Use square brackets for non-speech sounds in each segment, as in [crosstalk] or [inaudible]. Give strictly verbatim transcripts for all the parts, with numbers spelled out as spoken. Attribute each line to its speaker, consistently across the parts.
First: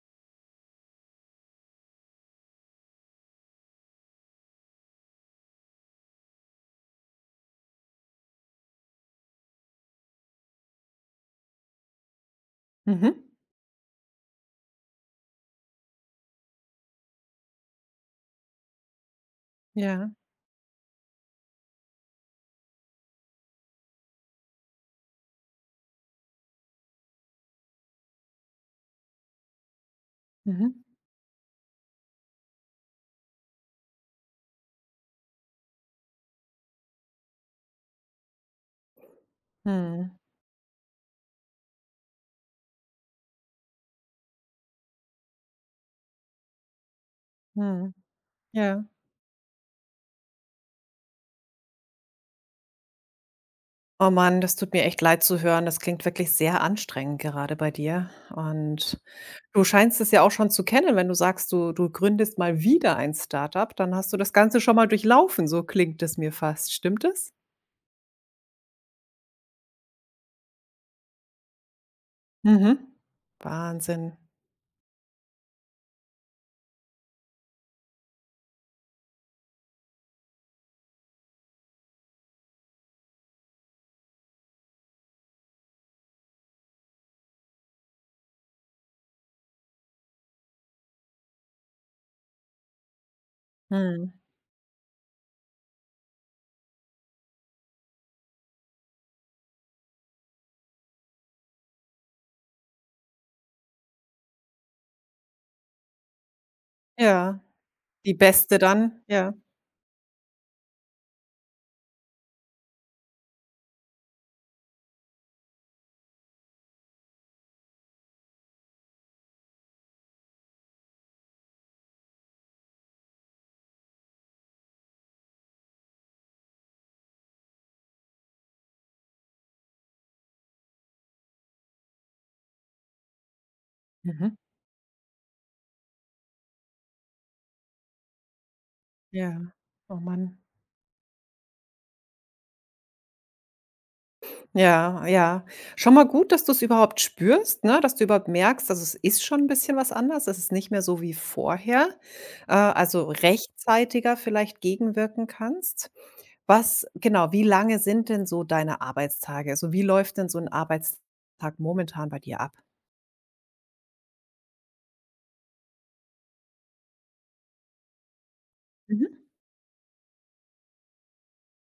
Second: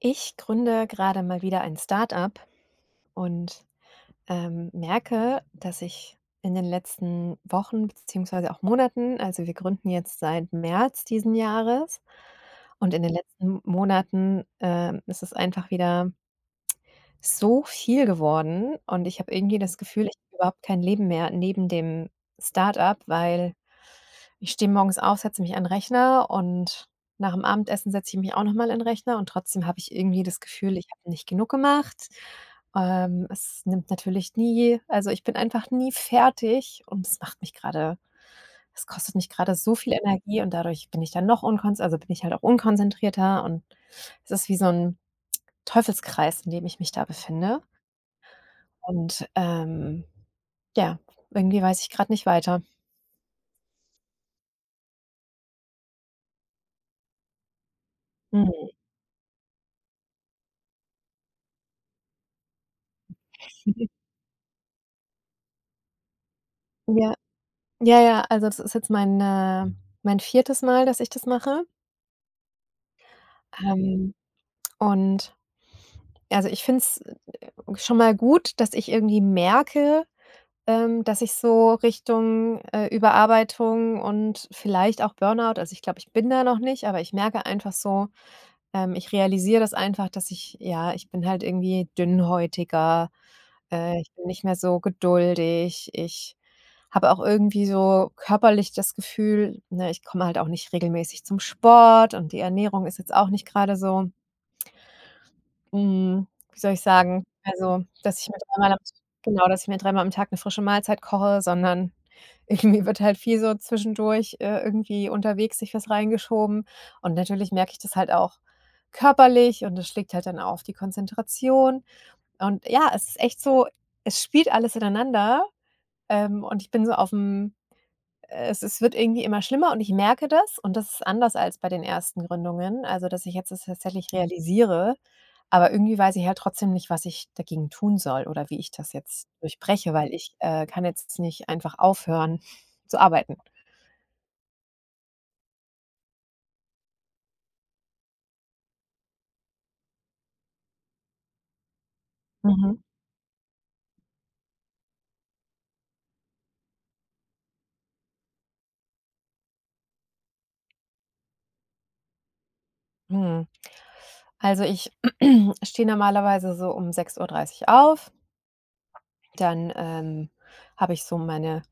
Speaker 1: Ich gründe gerade mal wieder ein Start-up und, ähm, merke, dass ich in den letzten Wochen beziehungsweise auch Monaten, also, wir gründen jetzt seit März diesen Jahres, und in den
Speaker 2: Mhm.
Speaker 1: letzten Monaten, ähm, ist es einfach wieder so viel geworden und ich habe irgendwie das Gefühl,
Speaker 2: Ja.
Speaker 1: ich habe überhaupt kein Leben mehr neben dem Start-up, weil ich stehe morgens auf, setze mich an den Rechner und nach dem Abendessen setze ich mich auch nochmal mal an 'n Rechner und trotzdem habe ich irgendwie das
Speaker 2: Mhm.
Speaker 1: Gefühl, ich habe nicht genug gemacht. Ähm, es nimmt natürlich nie, also, ich bin einfach nie fertig und es macht mich gerade, es kostet mich gerade so viel
Speaker 2: Mhm.
Speaker 1: Energie und dadurch bin ich dann noch unkonz also, bin ich halt auch unkonzentrierter und es ist wie so ein Teufelskreis, in dem ich mich da befinde.
Speaker 2: Mhm. Ja.
Speaker 1: Und, ähm, ja, irgendwie weiß ich gerade nicht weiter.
Speaker 2: Oh Mann, das tut mir echt leid zu hören. Das klingt wirklich sehr anstrengend gerade bei dir.
Speaker 1: Mhm.
Speaker 2: Und du scheinst es ja auch schon zu kennen, wenn du sagst, du du gründest mal wieder ein Startup, dann
Speaker 1: [laughs]
Speaker 2: hast du das Ganze schon mal durchlaufen, so klingt es mir fast. Stimmt
Speaker 1: Ja.
Speaker 2: es?
Speaker 1: Ja, ja, also das ist jetzt mein, äh mein viertes Mal, dass ich das mache.
Speaker 2: Mhm.
Speaker 1: Ähm,
Speaker 2: Wahnsinn.
Speaker 1: und also, ich finde es schon mal gut, dass ich irgendwie merke, ähm, dass ich so Richtung, äh, Überarbeitung und vielleicht auch Burnout, also, ich glaube, ich bin da noch nicht, aber ich merke einfach so, ähm ich realisiere das einfach, dass ich, ja, ich bin halt irgendwie dünnhäutiger, äh,
Speaker 2: Mhm.
Speaker 1: ich bin nicht mehr so geduldig. Ich habe auch irgendwie so körperlich das Gefühl, ne, ich komme halt auch nicht regelmäßig zum Sport und die Ernährung ist jetzt auch nicht gerade so, hm, wie soll ich sagen,
Speaker 2: Ja.
Speaker 1: also,
Speaker 2: Die
Speaker 1: dass ich mir
Speaker 2: Beste
Speaker 1: dreimal am
Speaker 2: dann. Ja.
Speaker 1: genau, dass ich mir dreimal am Tag 'ne frische Mahlzeit koche, sondern [laughs] irgendwie wird halt viel so zwischendurch, äh, irgendwie unterwegs sich was reingeschoben. Und natürlich merke ich das halt auch körperlich und das schlägt halt dann auch auf die Konzentration. Und ja, es ist echt so, es spielt alles ineinander. Ähm, und ich bin so aufm es es wird irgendwie immer schlimmer und ich merke das und das ist anders als bei den ersten Gründungen, also, dass ich jetzt das tatsächlich
Speaker 2: Mhm.
Speaker 1: realisiere, aber irgendwie weiß ich halt trotzdem nicht, was ich dagegen tun soll oder wie ich das jetzt
Speaker 2: Ja.
Speaker 1: durchbreche,
Speaker 2: Oh
Speaker 1: weil ich,
Speaker 2: Mann.
Speaker 1: äh, kann jetzt nicht einfach aufhören [laughs] zu arbeiten.
Speaker 2: Ja, ja. Schon mal gut, dass du es überhaupt spürst, ne? Dass du überhaupt merkst, dass es ist schon ein bisschen was anders. Es ist nicht mehr so wie vorher, äh,
Speaker 1: Mhm.
Speaker 2: also, rechtzeitiger vielleicht gegenwirken kannst. Was genau, wie lange sind denn so deine Arbeitstage? Also, wie läuft denn so ein Arbeitstag momentan bei dir ab?
Speaker 1: Mhm. Also, ich [clears throat] stehe normalerweise so um sechs Uhr dreißig auf,
Speaker 2: Mhm.
Speaker 1: dann, ähm, habe ich so meine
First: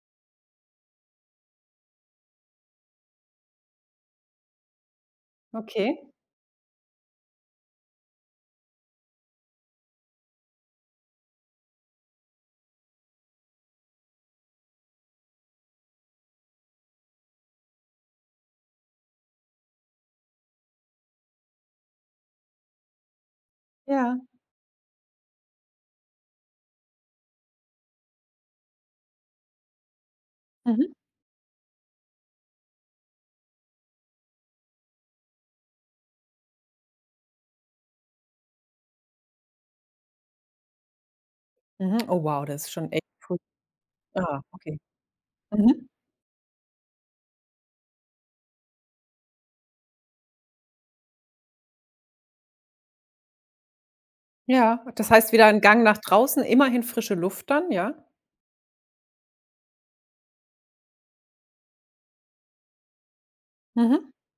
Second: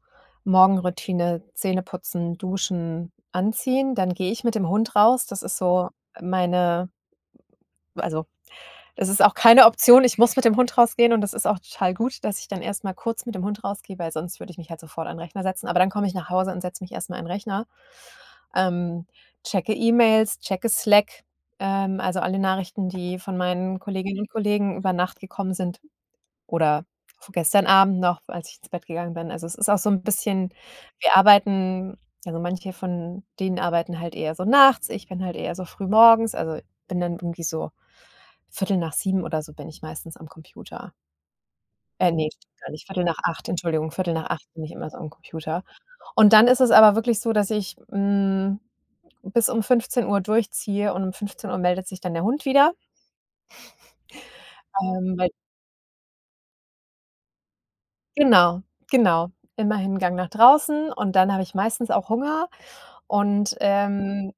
Speaker 1: Morgenroutine, Zähneputzen, Duschen, Anziehen, dann gehe ich mit dem Hund raus. Das ist so
Speaker 2: Okay.
Speaker 1: meine Also, das ist auch keine Option. Ich muss mit dem Hund rausgehen und das ist auch total gut, dass ich dann erst mal kurz mit dem Hund rausgehe, weil sonst würde ich mich halt sofort an 'n Rechner setzen. Aber dann komme ich nach Hause und setze mich erst mal an 'n Rechner, ähm, checke E-Mails, checke Slack, ähm, also alle Nachrichten, die von meinen
Speaker 2: Ja.
Speaker 1: Kolleginnen und Kollegen über Nacht gekommen sind. Oder gestern Abend noch, als ich ins Bett gegangen bin. Also, es ist auch so 'n bisschen,
Speaker 2: Mhm.
Speaker 1: wir arbeiten also, manche von denen arbeiten halt eher so nachts, ich bin halt eher so früh morgens. Also, bin dann irgendwie so Viertel nach sieben oder so bin ich meistens am Computer.
Speaker 2: Mhm.
Speaker 1: Äh,
Speaker 2: Oh
Speaker 1: ne,
Speaker 2: wow,
Speaker 1: stimmt
Speaker 2: das ist
Speaker 1: gar nicht,
Speaker 2: schon echt früh.
Speaker 1: sieben Uhr fünfundvierzig, Entschuldigung, Viertel nach
Speaker 2: Ah,
Speaker 1: acht bin ich
Speaker 2: okay.
Speaker 1: immer so am Computer.
Speaker 2: Mhm.
Speaker 1: Und dann ist es aber wirklich so, dass ich hm, bis um fünfzehn Uhr durchziehe und um fünfzehn Uhr meldet sich dann der Hund wieder,
Speaker 2: Ja, das
Speaker 1: ähm, weil
Speaker 2: heißt wieder ein Gang nach draußen, immerhin frische Luft dann, ja?
Speaker 1: genau, genau. Immerhin Gang nach draußen und dann habe ich meistens auch Hunger und,
Speaker 2: Mhm.
Speaker 1: ähm,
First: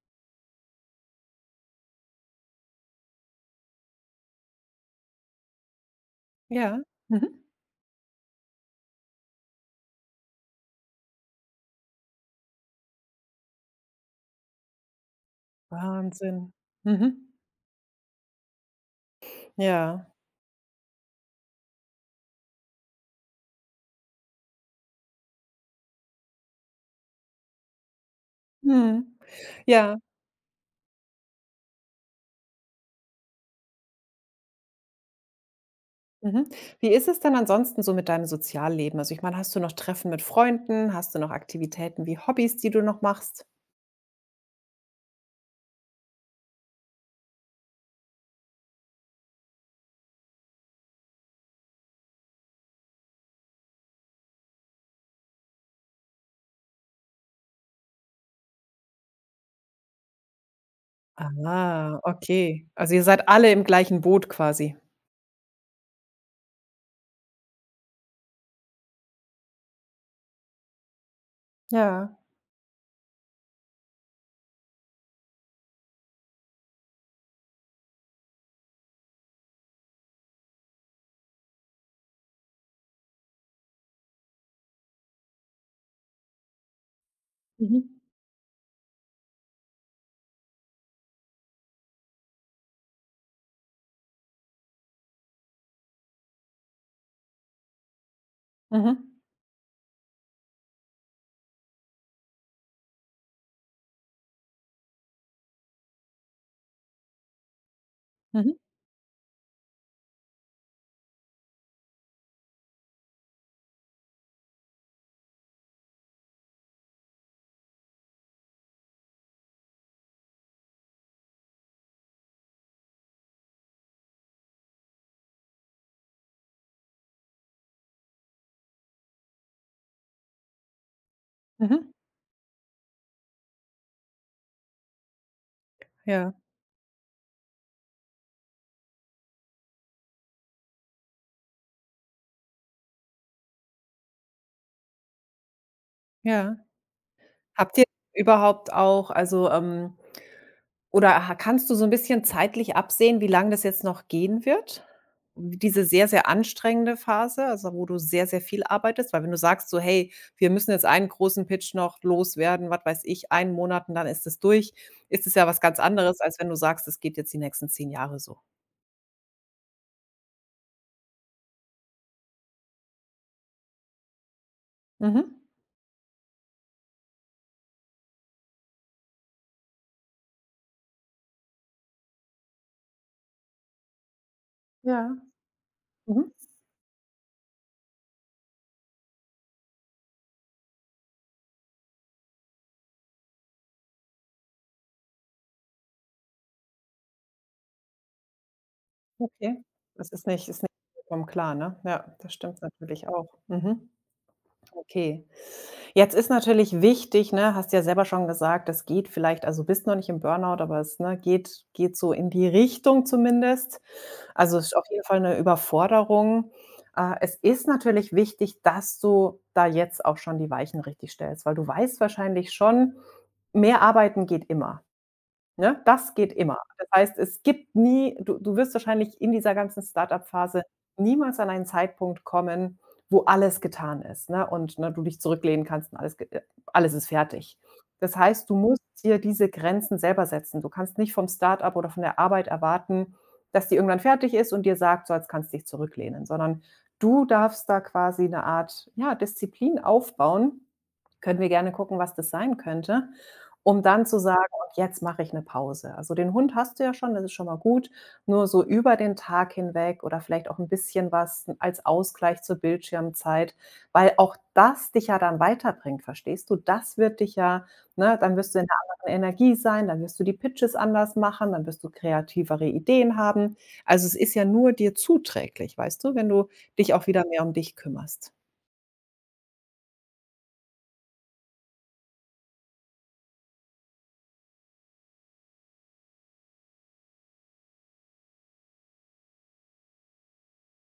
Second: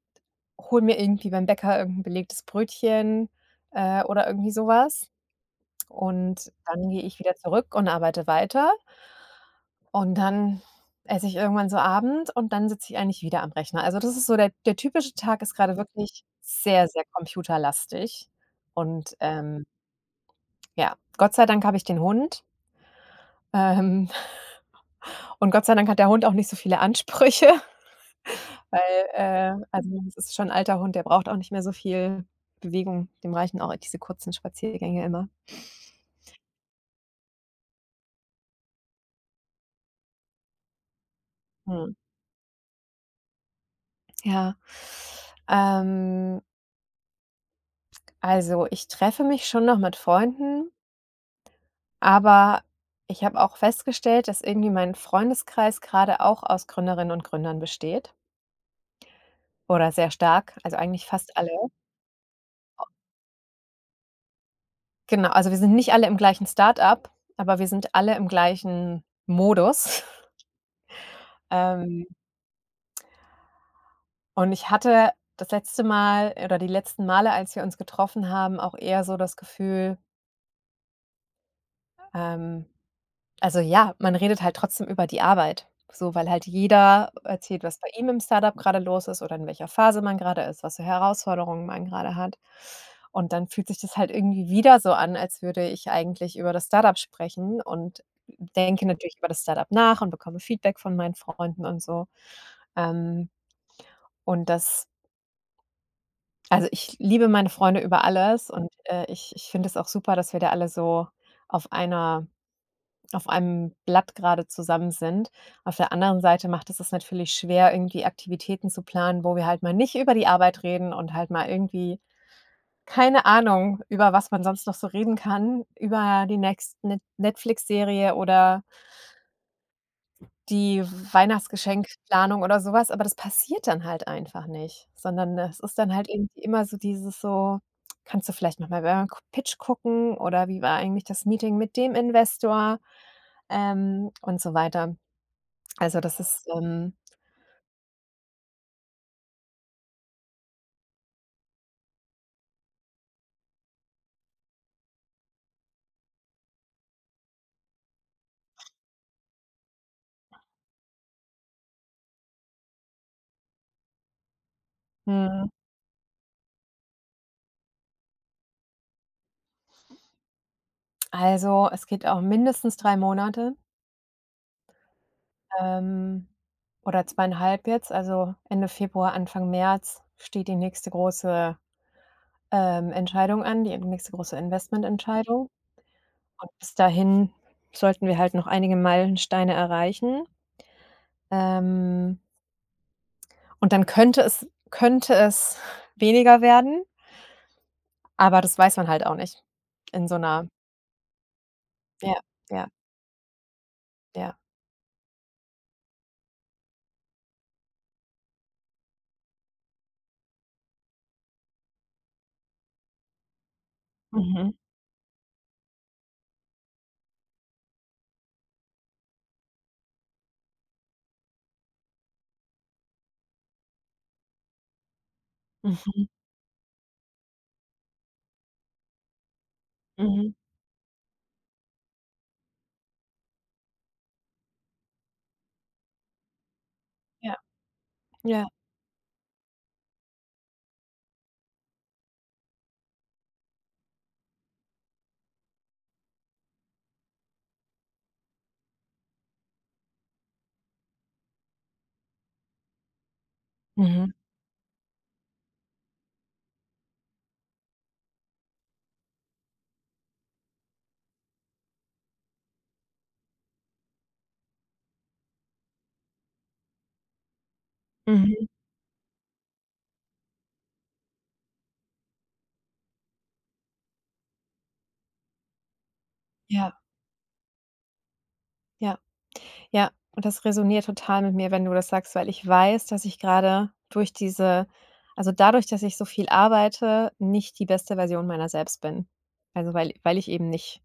Speaker 1: hole mir irgendwie beim Bäcker irgend 'n belegtes Brötchen, äh, oder irgendwie so was. Und
Speaker 2: Ja.
Speaker 1: dann gehe ich wieder
Speaker 2: Mhm.
Speaker 1: zurück und arbeite weiter. Und dann esse ich irgendwann so Abend und dann sitze ich eigentlich wieder am Rechner. Also, das ist so, der der typische Tag ist grade wirklich
Speaker 2: Wahnsinn.
Speaker 1: sehr, sehr
Speaker 2: Mhm.
Speaker 1: computerlastig. Und, ähm,
Speaker 2: Ja.
Speaker 1: ja, Gott sei Dank habe ich den Hund, ähm, und Gott sei Dank hat der Hund auch nicht so viele Ansprüche. Weil,
Speaker 2: Mhm.
Speaker 1: äh also,
Speaker 2: Ja.
Speaker 1: es ist schon 'n alter Hund, der braucht auch nicht mehr so viel Bewegung. Dem reichen auch diese kurzen Spaziergänge immer.
Speaker 2: Mhm. Wie ist es denn ansonsten so mit deinem Sozialleben? Also, ich meine, hast du noch Treffen mit Freunden? Hast du noch
Speaker 1: Mhm,
Speaker 2: Aktivitäten wie Hobbys, die du noch machst?
Speaker 1: ja. Ähm, also, ich treffe mich schon noch mit Freunden, aber ich habe auch festgestellt, dass irgendwie mein Freundeskreis grade auch aus Gründerinnen und Gründern besteht, oder sehr stark, also, eigentlich fast alle.
Speaker 2: Ah, okay. Also, ihr seid alle im gleichen Boot quasi.
Speaker 1: Genau, also, wir sind nicht alle im gleichen Start-up, aber wir sind alle im gleichen Modus. [laughs] Ähm
Speaker 2: Ja.
Speaker 1: Und ich hatte das letzte Mal, oder die letzten Male, als wir uns getroffen haben, auch eher so das Gefühl, ähm also, ja, man redet halt trotzdem über die Arbeit, so, weil halt jeder erzählt, was bei
Speaker 2: Mhm.
Speaker 1: ihm im Startup gerade los ist oder in welcher Phase man gerade ist, was für Herausforderungen man gerade hat. Und dann fühlt sich das halt irgendwie wieder so an, als würde ich eigentlich über das Startup sprechen und denke natürlich
Speaker 2: Mhm.
Speaker 1: über das Startup nach und bekomme Feedback von meinen Freunden und so. Ähm, und das Also, ich liebe meine Freunde über alles.
Speaker 2: Mhm.
Speaker 1: Mhm. Und, äh, ich ich finde es auch super, dass wir da alle so auf einer auf einem Blatt gerade zusammen sind. Auf der anderen Seite macht es es natürlich schwer, irgendwie Aktivitäten zu planen, wo wir halt mal nicht über die Arbeit reden und halt mal irgendwie, keine Ahnung, über was man sonst noch so reden kann, über die nächste Net Netflix-Serie oder die
Speaker 2: Mhm.
Speaker 1: Weihnachtsgeschenkplanung oder sowas, aber das passiert dann halt einfach nicht, sondern es ist dann halt
Speaker 2: Ja,
Speaker 1: irgendwie immer so dieses so: „Kannst du vielleicht noch mal beim K Pitch gucken" oder „Wie war eigentlich das Meeting mit dem Investor?" ähm, und so weiter. Also, das ist,
Speaker 2: ja.
Speaker 1: ähm
Speaker 2: Habt ihr überhaupt auch also, ähm oder ha kannst du so ein bisschen zeitlich absehen, wie lange das jetzt noch gehen wird? Diese sehr, sehr anstrengende Phase, also, wo du sehr, sehr viel arbeitest? Weil wenn du sagst so: „Hey, wir müssen jetzt einen großen Pitch noch loswerden, was weiß ich, einen Monat und dann ist es durch“, ist es ja
Speaker 1: mhm,
Speaker 2: was ganz anderes, als wenn du sagst, es geht jetzt die nächsten zehn Jahre so.
Speaker 1: also, es geht auch mindestens drei Monate,
Speaker 2: Mhm.
Speaker 1: ähm, oder zweieinhalb jetzt, also Ende Februar, Anfang März steht die nächste große, ähm, Entscheidung an, die nächste große
Speaker 2: Ja.
Speaker 1: Investmententscheidung.
Speaker 2: Mhm.
Speaker 1: Und bis dahin sollten wir halt noch einige Meilensteine erreichen. Ähm, und dann könnte es könnte es weniger werden, aber das weiß man halt auch nicht.
Speaker 2: Okay.
Speaker 1: In
Speaker 2: Das
Speaker 1: so
Speaker 2: ist
Speaker 1: 'ner
Speaker 2: nicht ist nicht vollkommen klar, ne? Ja,
Speaker 1: Ja,
Speaker 2: das stimmt
Speaker 1: ja,
Speaker 2: natürlich auch. Mhm.
Speaker 1: ja.
Speaker 2: Okay. Jetzt ist natürlich wichtig, ne, hast ja selber schon gesagt, das geht vielleicht also, bist noch nicht im Burnout, aber es, ne, geht geht so in die Richtung zumindest.
Speaker 1: Mhm,
Speaker 2: Also, es ist auf jeden Fall eine Überforderung. Äh, es ist natürlich wichtig, dass du da jetzt auch schon die Weichen richtig stellst, weil du weißt wahrscheinlich schon, mehr arbeiten geht immer. Ne,
Speaker 1: mhm,
Speaker 2: das geht immer. Das heißt, es gibt nie du du wirst wahrscheinlich in dieser ganzen Startup
Speaker 1: mhm,
Speaker 2: Phase niemals an einen Zeitpunkt kommen, wo alles getan ist, ne, und, ne, du dich zurücklehnen kannst und alles ge äh, alles ist
Speaker 1: ja,
Speaker 2: fertig. Das
Speaker 1: ja,
Speaker 2: heißt, du musst dir diese Grenzen selber setzen. Du kannst nicht vom Startup oder von der Arbeit erwarten, dass die irgendwann fertig ist und dir sagt: „So, jetzt kannst du dich zurücklehnen“, sondern du darfst da quasi eine Art, ja, Disziplin aufbauen. Können wir gerne gucken, was das sein könnte, um dann
Speaker 1: mhm,
Speaker 2: zu sagen jetzt mache ich eine Pause. Also, den Hund hast du ja schon, das ist schon mal gut. Nur so über den Tag hinweg oder vielleicht auch ein bisschen was als Ausgleich zur Bildschirmzeit, weil auch das dich ja dann weiterbringt, verstehst du? Das wird dich ja ne, dann
Speaker 1: mhm,
Speaker 2: wirst du in einer anderen Energie sein, dann wirst du die Pitches anders machen, dann wirst du kreativere Ideen haben. Also, es ist ja nur dir zuträglich, weißt du, wenn du
Speaker 1: ja,
Speaker 2: dich auch wieder mehr um dich kümmerst.
Speaker 1: ja, ja. Und das resoniert total mit mir, wenn du das sagst, weil ich weiß, dass ich grade durch diese also, dadurch, dass ich so viel arbeite, nicht die beste Version meiner selbst bin. Also, weil weil ich eben nicht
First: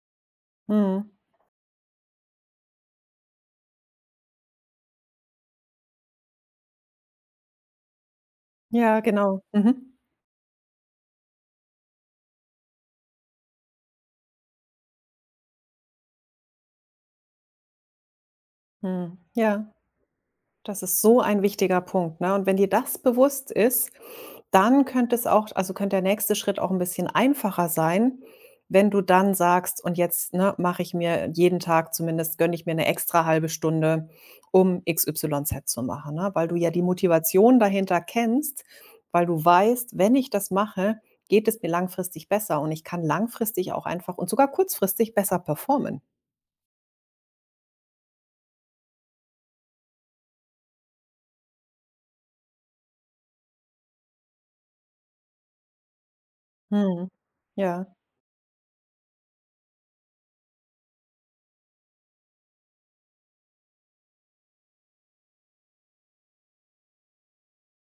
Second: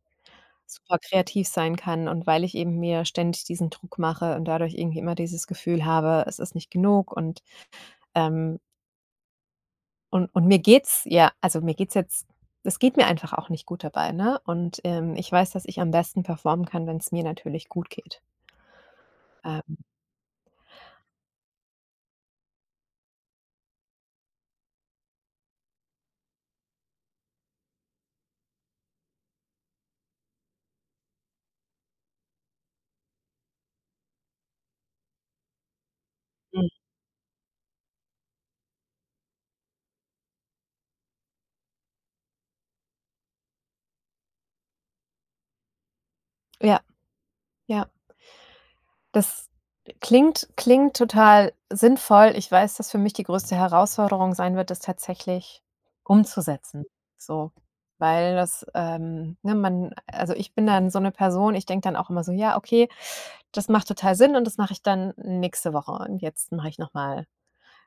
Speaker 1: super
Speaker 2: Mhm.
Speaker 1: kreativ sein kann und weil ich eben mir ständig diesen Druck mache und dadurch irgendwie immer dieses Gefühl habe, es ist nicht genug und, ähm
Speaker 2: Ja, genau. Mhm.
Speaker 1: und und mir geht's ja, also, mir geht's jetzt, es geht mir einfach auch nicht gut dabei, ne? Und, ähm, ich weiß, dass ich am besten performen kann, wenn es mir natürlich gut geht.
Speaker 2: Mhm. Ja.
Speaker 1: Ähm,
Speaker 2: Das ist so ein wichtiger Punkt, ne? Und wenn dir das bewusst ist, dann könnte es auch also, könnte der nächste Schritt auch ein bisschen einfacher sein, wenn du dann sagst: „Und jetzt, ne, mache ich mir jeden Tag zumindest gönne ich mir eine extra halbe Stunde, um X Y Z zu machen“, ne? Weil du ja
Speaker 1: mhm.
Speaker 2: die Motivation dahinter kennst, weil du weißt: „Wenn ich das mache, geht es mir langfristig besser und ich kann langfristig auch einfach und sogar kurzfristig besser performen.“
Speaker 1: Ja, ja. Das klingt klingt total sinnvoll. Ich weiß, dass für mich die größte Herausforderung sein wird, das tatsächlich umzusetzen,
Speaker 2: Mhm.
Speaker 1: so.
Speaker 2: Ja.
Speaker 1: Weil das, ähm, ne, man, also, ich bin dann so eine Person, ich denke dann auch immer so: „Ja, okay, das macht total Sinn und das mache ich dann nächste Woche und jetzt mache ich noch mal,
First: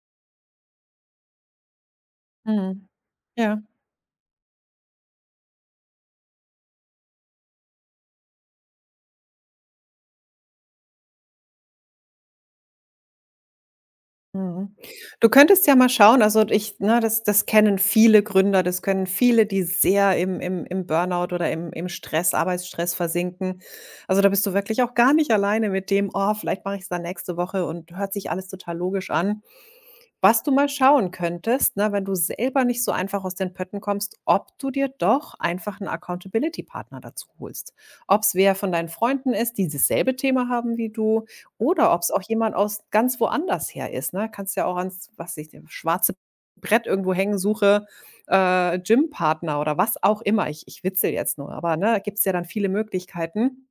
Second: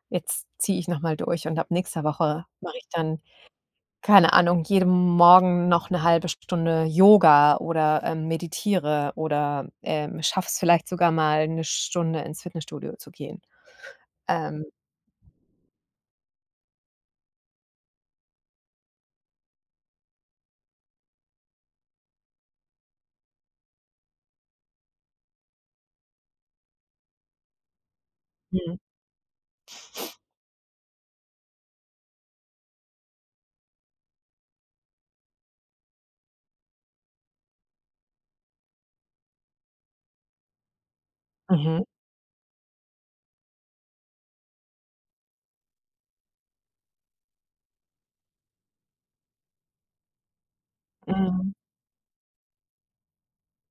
Speaker 1: jetzt ziehe ich noch mal durch und ab nächster Woche mache ich
Speaker 2: Mhm.
Speaker 1: dann"
Speaker 2: Ja.
Speaker 1: keine Ahnung, jeden Morgen noch eine halbe Stunde Yoga oder, ähm, meditiere oder, ähm, schaffe es vielleicht sogar mal eine Stunde ins Fitnessstudio zu gehen. Ähm,
Speaker 2: Mhm. Du könntest ja mal schauen, also ich ne, das das kennen viele Gründer, das können viele, die sehr im im im Burnout oder im im Stress, Arbeitsstress versinken. Also, da bist du wirklich auch gar nicht alleine mit dem: „Oh, vielleicht mache ich es dann nächste Woche und hört sich alles total
Speaker 1: mhm,
Speaker 2: logisch an.“ Was du mal schauen könntest, ne, wenn du selber nicht so einfach aus den Pötten kommst, ob du dir doch einfach einen Accountability-Partner dazu holst, ob es wer von deinen Freunden ist, die dasselbe Thema haben wie du,
Speaker 1: mhm,
Speaker 2: oder ob es auch jemand aus ganz woanders her ist, ne? Kannst ja auch ans, was weiß ich, dem schwarze Brett irgendwo hängen, suche, äh, Gympartner oder was auch immer. Ich ich witzel jetzt nur,
Speaker 1: mhm,
Speaker 2: aber, ne, da gibt es ja dann viele Möglichkeiten.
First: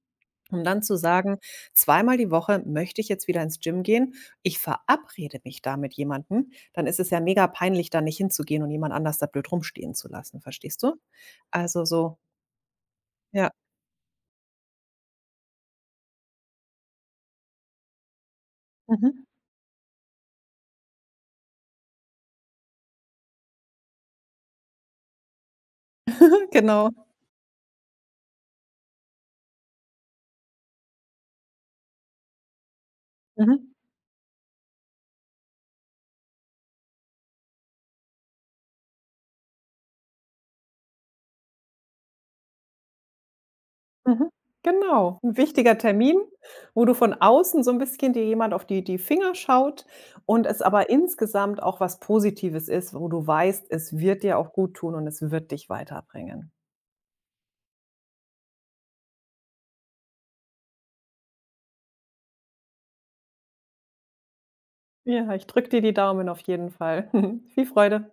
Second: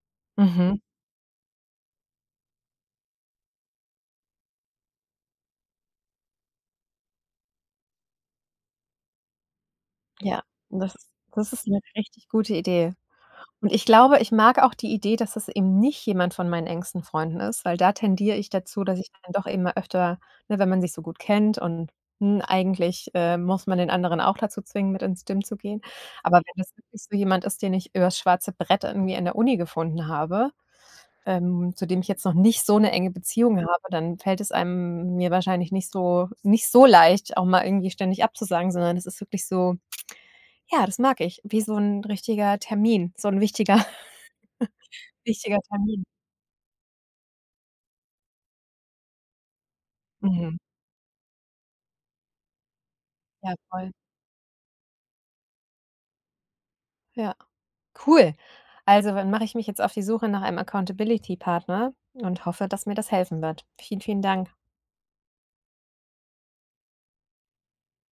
Speaker 2: Um
Speaker 1: mhm,
Speaker 2: dann zu sagen: „Zweimal die Woche möchte ich jetzt wieder ins Gym gehen. Ich verabrede mich da mit jemandem.“ Dann ist es ja mega peinlich, da nicht hinzugehen und jemand anders da blöd rumstehen zu lassen,
Speaker 1: ja,
Speaker 2: verstehst du?
Speaker 1: das das ist eine
Speaker 2: Also, so
Speaker 1: richtig gute Idee.
Speaker 2: ja,
Speaker 1: Und ich glaube, ich mag auch die Idee, dass es eben nicht jemand von meinen engsten Freunden ist, weil da tendiere ich dazu, dass ich
Speaker 2: mhm,
Speaker 1: dann doch immer öfter, ne, wenn man sich so gut kennt, und, hm, eigentlich, äh, muss man den anderen auch dazu zwingen, mit ins Gym zu gehen. Aber
Speaker 2: [laughs]
Speaker 1: wenn das
Speaker 2: genau.
Speaker 1: wirklich so jemand ist, den ich übers schwarze Brett irgendwie in der Uni gefunden habe, ähm, zu dem ich jetzt noch nicht so eine enge
Speaker 2: Mhm,
Speaker 1: Beziehung habe, dann fällt es einem, mir wahrscheinlich nicht so nicht so leicht, auch mal irgendwie ständig abzusagen, sondern es ist wirklich so, ja, das mag ich, wie so ein richtiger Termin, so ein wichtiger.
Speaker 2: mhm, genau. Ein
Speaker 1: Wichtiger
Speaker 2: wichtiger
Speaker 1: Termin.
Speaker 2: Termin, wo du von außen so ein bisschen dir jemand auf die die Finger schaut und
Speaker 1: Mhm.
Speaker 2: es aber insgesamt auch was Positives ist, wo du
Speaker 1: Ja,
Speaker 2: weißt,
Speaker 1: voll.
Speaker 2: es wird dir auch gut tun und es wird dich weiterbringen.
Speaker 1: Ja, cool. Also, dann mache ich mich jetzt auf die Suche nach einem Accountability-Partner und hoffe, dass mir das helfen wird. Vielen, vielen Dank.
Speaker 2: Ja, ich drücke dir die Daumen auf jeden Fall. [laughs] Viel Freude.